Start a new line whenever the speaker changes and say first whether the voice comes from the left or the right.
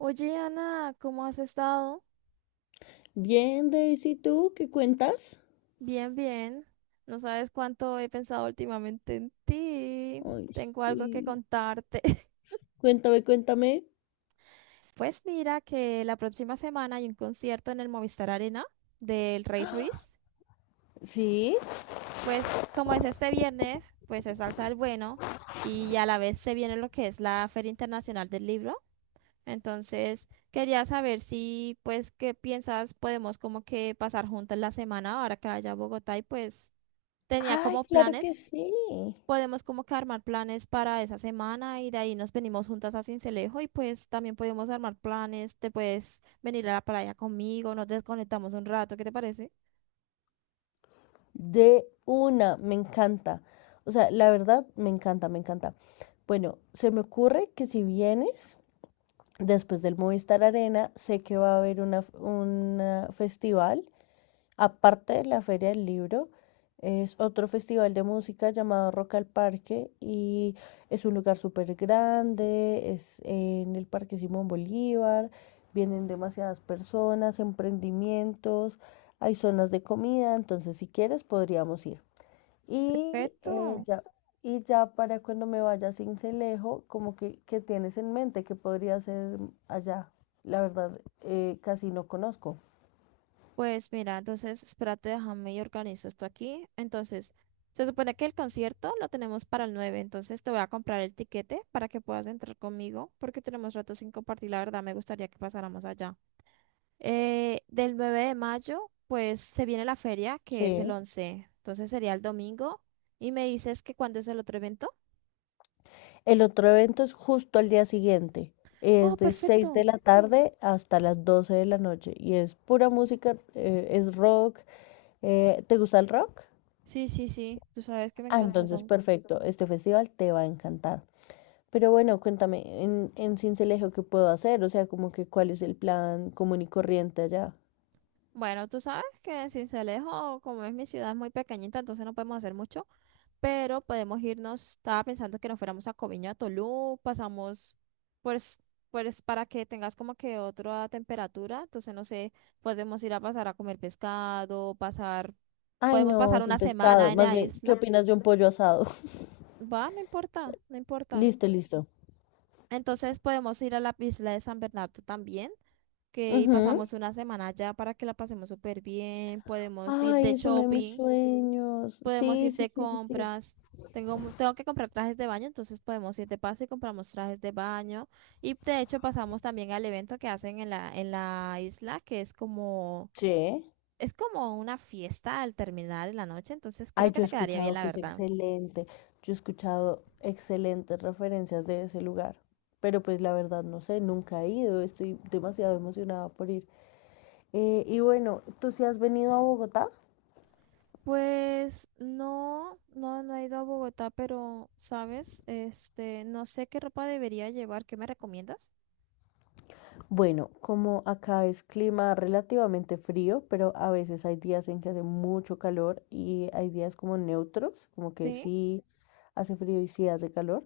right: Oye, Ana, ¿cómo has estado?
left: Bien, Daisy, ¿tú qué cuentas?
right: Bien, bien. No sabes cuánto he pensado últimamente en ti.
left: Ay,
right: Tengo algo que
left: sí.
right: contarte.
left: Cuéntame, cuéntame.
right: Pues mira que la próxima semana hay un concierto en el Movistar Arena del Rey Ruiz.
left: ¿Sí?
right: Pues como es este viernes, pues es Salsa del Bueno y a la vez se viene lo que es la Feria Internacional del Libro. Entonces quería saber si, pues, ¿qué piensas? Podemos como que pasar juntas la semana ahora que vaya a Bogotá y pues tenía
left: Ay,
right: como
left: claro que
right: planes,
left: sí.
right: podemos como que armar planes para esa semana y de ahí nos venimos juntas a Sincelejo y pues también podemos armar planes, te puedes venir a la playa conmigo, nos desconectamos un rato, ¿qué te parece?
left: De una, me encanta. O sea, la verdad, me encanta, me encanta. Bueno, se me ocurre que si vienes después del Movistar Arena, sé que va a haber un festival aparte de la Feria del Libro, es otro festival de música llamado Rock al Parque y es un lugar súper grande, es en el Parque Simón Bolívar, vienen demasiadas personas, emprendimientos, hay zonas de comida, entonces si quieres podríamos ir. Y eh,
right: Perfecto.
left: ya, y ya para cuando me vaya a Cincelejo, como que, ¿qué tienes en mente que podría ser allá? La verdad, casi no conozco.
right: Pues mira, entonces espérate, déjame y organizo esto aquí. Entonces, se supone que el concierto lo tenemos para el 9, entonces te voy a comprar el tiquete para que puedas entrar conmigo porque tenemos rato sin compartir, la verdad me gustaría que pasáramos allá. Del 9 de mayo, pues se viene la feria, que es el
left: Sí.
right: 11, entonces sería el domingo. Y me dices que cuándo es el otro evento.
left: El otro evento es justo al día siguiente.
right: Oh,
left: Es de 6 de
right: perfecto.
left: la tarde hasta las 12 de la noche y es pura música, es rock. ¿te gusta el rock?
right: Sí, sí, sí, tú sabes que me
left: Ah,
right: encanta
left: entonces
right: Sams.
left: perfecto, este festival te va a encantar. Pero bueno, cuéntame, en Sincelejo, ¿qué puedo hacer? O sea, como que cuál es el plan común y corriente allá.
right: Bueno, tú sabes que en Sincelejo, como es mi ciudad, es muy pequeñita, entonces no podemos hacer mucho. Pero podemos irnos, estaba pensando que nos fuéramos a Coviña, a Tolú, pasamos pues, pues para que tengas como que otra temperatura, entonces no sé, podemos ir a pasar a comer pescado, pasar,
left: Ay,
right: podemos
left: no,
right: pasar
left: sin
right: una
left: pescado.
right: semana en
left: Más
right: la
left: bien, ¿qué
right: isla,
left: opinas de un pollo asado?
right: va, no importa, no importa.
left: Listo, listo.
right: Entonces podemos ir a la isla de San Bernardo también, que y
left: Ujú.
right: pasamos una semana allá para que la pasemos súper bien, podemos ir de
left: Ay, es uno de mis
right: shopping.
left: sueños.
right: Podemos
left: Sí,
right: ir
left: sí,
right: de
left: sí, sí. Sí.
right: compras. Tengo, tengo que comprar trajes de baño, entonces podemos ir de paso y compramos trajes de baño. Y de hecho pasamos también al evento que hacen en la isla, que
left: Sí.
right: es como una fiesta al terminar en la noche, entonces
left: Ay,
right: creo que
left: yo he
right: te quedaría bien,
left: escuchado
right: la
left: que es
right: verdad.
left: excelente, yo he escuchado excelentes referencias de ese lugar, pero pues la verdad no sé, nunca he ido, estoy demasiado emocionada por ir. Y bueno, ¿tú sí has venido a Bogotá?
right: Pues no, no, no he ido a Bogotá, pero, ¿sabes? Este, no sé qué ropa debería llevar, ¿qué me recomiendas?
left: Bueno, como acá es clima relativamente frío, pero a veces hay días en que hace mucho calor y hay días como neutros, como que
right: Sí,
left: sí hace frío y sí hace calor.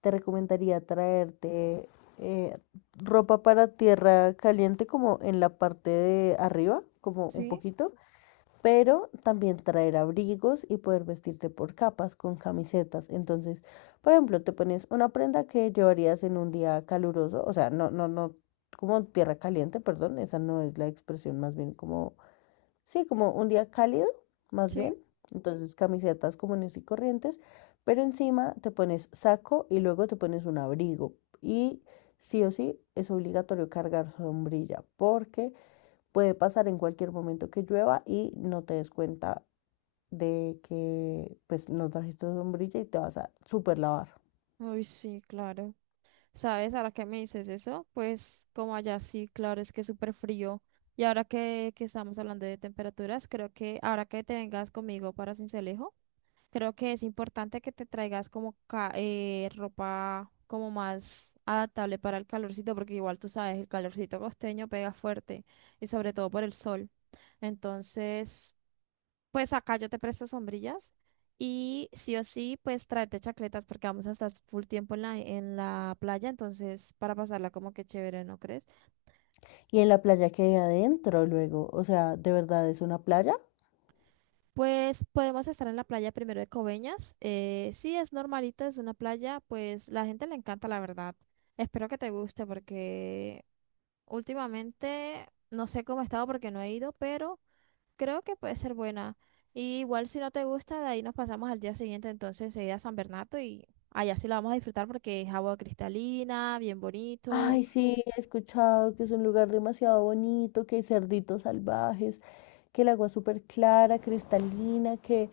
left: Te recomendaría traerte eh, ropa para tierra caliente como en la parte de arriba, como un
right: sí,
left: poquito, pero también traer abrigos y poder vestirte por capas con camisetas. Entonces, por ejemplo, te pones una prenda que llevarías en un día caluroso, o sea, no, no, no, como tierra caliente, perdón, esa no es la expresión, más bien como sí, como un día cálido, más
right: sí.
left: bien. Entonces camisetas comunes y corrientes, pero encima te pones saco y luego te pones un abrigo. Y sí o sí es obligatorio cargar sombrilla porque puede pasar en cualquier momento que llueva y no te des cuenta de que pues no trajiste sombrilla y te vas a super lavar.
right: Uy, sí, claro. ¿Sabes? Ahora que me dices eso, pues como allá sí, claro, es que es súper frío. Y ahora que estamos hablando de temperaturas, creo que ahora que te vengas conmigo para Sincelejo, creo que es importante que te traigas como ropa como más adaptable para el calorcito, porque igual tú sabes, el calorcito costeño pega fuerte y sobre todo por el sol. Entonces, pues acá yo te presto sombrillas y sí o sí, pues tráete chacletas porque vamos a estar full tiempo en la playa, entonces para pasarla como que chévere, ¿no crees?
left: Y en la playa que hay adentro luego, o sea, ¿de verdad es una playa?
right: Pues podemos estar en la playa primero de Coveñas. Sí, es normalito, es una playa, pues la gente le encanta, la verdad. Espero que te guste porque últimamente no sé cómo he estado porque no he ido, pero creo que puede ser buena. Y igual si no te gusta, de ahí nos pasamos al día siguiente, entonces se irá a San Bernardo y allá sí la vamos a disfrutar porque es agua cristalina, bien bonito,
left: Ay, sí, he escuchado que es un lugar demasiado bonito, que hay cerditos salvajes, que el agua es súper clara, cristalina, que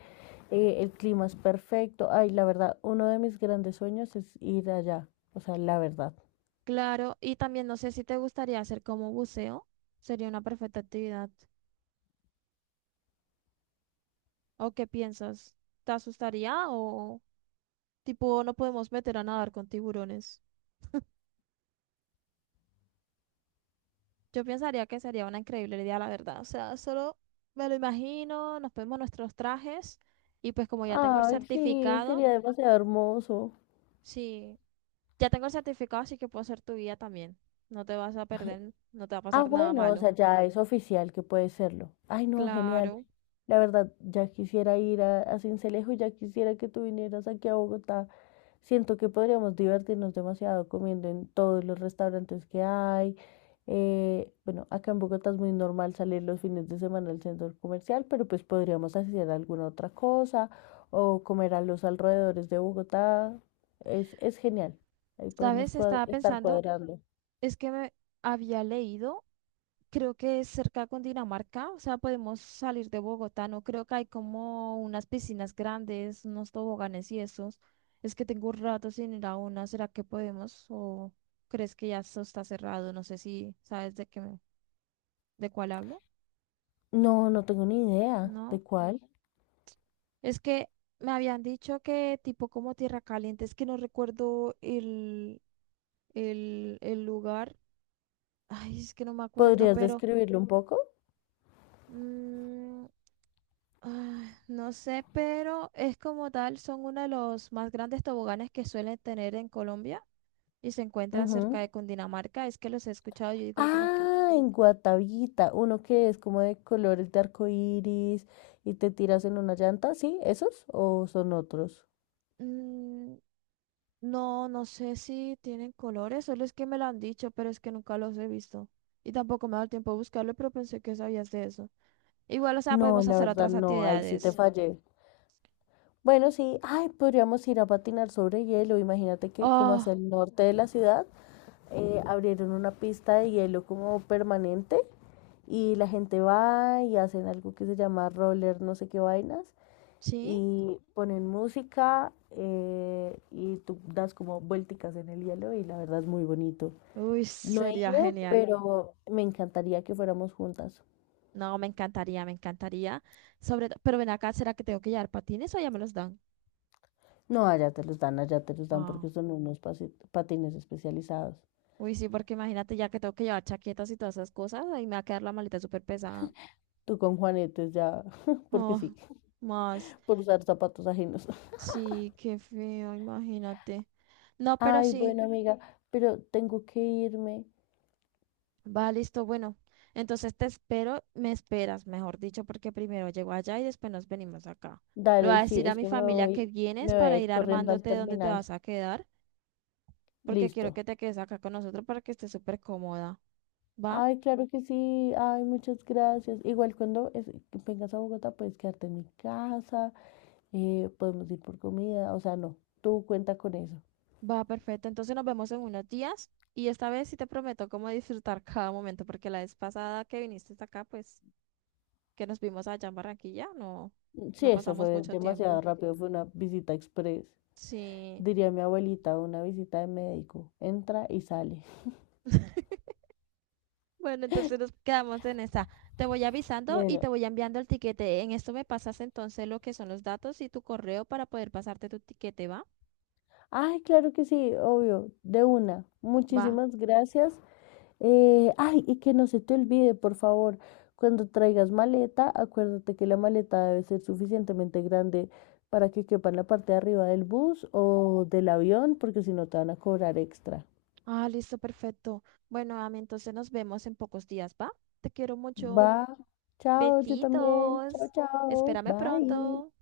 left: el clima es perfecto. Ay, la verdad, uno de mis grandes sueños es ir allá, o sea, la verdad.
right: claro. Y también no sé si te gustaría hacer como buceo, sería una perfecta actividad. ¿O qué piensas? ¿Te asustaría o tipo no podemos meter a nadar con tiburones? Yo pensaría que sería una increíble idea, la verdad. O sea, solo me lo imagino, nos ponemos nuestros trajes y pues como ya tengo el
left: Ay, sí,
right: certificado.
left: sería demasiado hermoso.
right: Sí, ya tengo el certificado, así que puedo ser tu guía también. No te vas a perder, no te va a
left: Ah,
right: pasar nada
left: bueno, o
right: malo.
left: sea, ya es oficial que puede serlo. Ay, no, genial.
right: Claro.
left: La verdad, ya quisiera ir a Sincelejo, ya quisiera que tú vinieras aquí a Bogotá. Siento que podríamos divertirnos demasiado comiendo en todos los restaurantes que hay. Bueno, acá en Bogotá es muy normal salir los fines de semana al centro comercial, pero pues podríamos hacer alguna otra cosa o comer a los alrededores de Bogotá. Es genial. Ahí podemos
right: ¿Sabes? Estaba
left: estar
right: pensando,
left: cuadrando.
right: es que me había leído, creo que es cerca con Dinamarca, o sea, podemos salir de Bogotá, no creo que hay como unas piscinas grandes, unos toboganes y esos. Es que tengo un rato sin ir a una, ¿será que podemos? ¿O crees que ya eso está cerrado? No sé si sabes de qué, de cuál hablo.
left: No, no tengo ni idea
right: No.
left: de cuál.
right: Es que me habían dicho que tipo como Tierra Caliente, es que no recuerdo el lugar. Ay, es que no me acuerdo,
left: ¿Podrías
right: pero
left: describirlo un poco?
right: mm, no sé, pero es como tal, son uno de los más grandes toboganes que suelen tener en Colombia y se encuentran cerca de Cundinamarca. Es que los he escuchado, yo digo como que
left: Ah, en Guatavita, uno que es como de colores de arco iris y te tiras en una llanta, ¿sí? ¿Esos o son otros?
right: mm, no, no sé si tienen colores, solo es que me lo han dicho, pero es que nunca los he visto. Y tampoco me ha dado tiempo de buscarlo, pero pensé que sabías de eso. Igual, o sea,
left: No,
right: podemos
left: la
right: hacer
left: verdad
right: otras
left: no, ahí sí te
right: actividades.
left: fallé. Bueno, sí, ay, podríamos ir a patinar sobre hielo. Imagínate que como hacia
right: Oh,
left: el norte de la ciudad abrieron una pista de hielo como permanente y la gente va y hacen algo que se llama roller, no sé qué vainas.
right: ¿sí?
left: Y ponen música y tú das como vuelticas en el hielo y la verdad es muy bonito.
right: Uy,
left: No he
right: sería
left: ido,
right: genial.
left: pero me encantaría que fuéramos juntas.
right: No, me encantaría, me encantaría. Pero ven acá, ¿será que tengo que llevar patines o ya me los dan?
left: No, allá te los dan, allá te los dan
right: Ah,
left: porque son unos patines especializados.
right: uy, sí, porque imagínate ya que tengo que llevar chaquetas y todas esas cosas, ahí me va a quedar la maleta súper pesada.
left: Tú con Juanetes ya, porque
right: Oh,
left: sí,
right: más.
left: por usar zapatos ajenos.
right: Sí, qué feo, imagínate. No, pero
left: Ay,
right: sí.
left: bueno, amiga, pero tengo que irme.
right: Va, listo, bueno. Entonces te espero, me esperas, mejor dicho, porque primero llego allá y después nos venimos acá. Le voy
left: Dale,
right: a
left: sí,
right: decir a
left: es
right: mi
left: que
right: familia que vienes
left: me voy a
right: para
left: ir
right: ir
left: corriendo al
right: armándote dónde te
left: terminal.
right: vas a quedar, porque quiero
left: Listo.
right: que te quedes acá con nosotros para que estés súper cómoda. Va,
left: Ay, claro que sí. Ay, muchas gracias. Igual cuando vengas a Bogotá puedes quedarte en mi casa, podemos ir por comida. O sea, no, tú cuenta con eso.
right: va, perfecto. Entonces nos vemos en unos días y esta vez sí te prometo cómo disfrutar cada momento, porque la vez pasada que viniste hasta acá, pues que nos vimos allá en Barranquilla, no,
left: Sí,
right: no
left: eso
right: pasamos
left: fue
right: mucho
left: demasiado
right: tiempo.
left: rápido, fue una visita express.
right: Sí.
left: Diría mi abuelita, una visita de médico. Entra y sale.
right: Bueno, entonces nos quedamos en esa. Te voy avisando y te
left: Bueno,
right: voy enviando el tiquete. En esto me pasas entonces lo que son los datos y tu correo para poder pasarte tu tiquete, ¿va?
left: ay, claro que sí, obvio, de una.
right: Va.
left: Muchísimas gracias. Ay, y que no se te olvide, por favor, cuando traigas maleta, acuérdate que la maleta debe ser suficientemente grande para que quepa en la parte de arriba del bus o del avión, porque si no te van a cobrar extra.
right: Ah, listo, perfecto. Bueno, Ami, entonces nos vemos en pocos días, ¿va? Te quiero mucho.
left: Va, chao, yo también. Chao,
right: Besitos.
left: chao,
right: Espérame
left: bye.
right: pronto.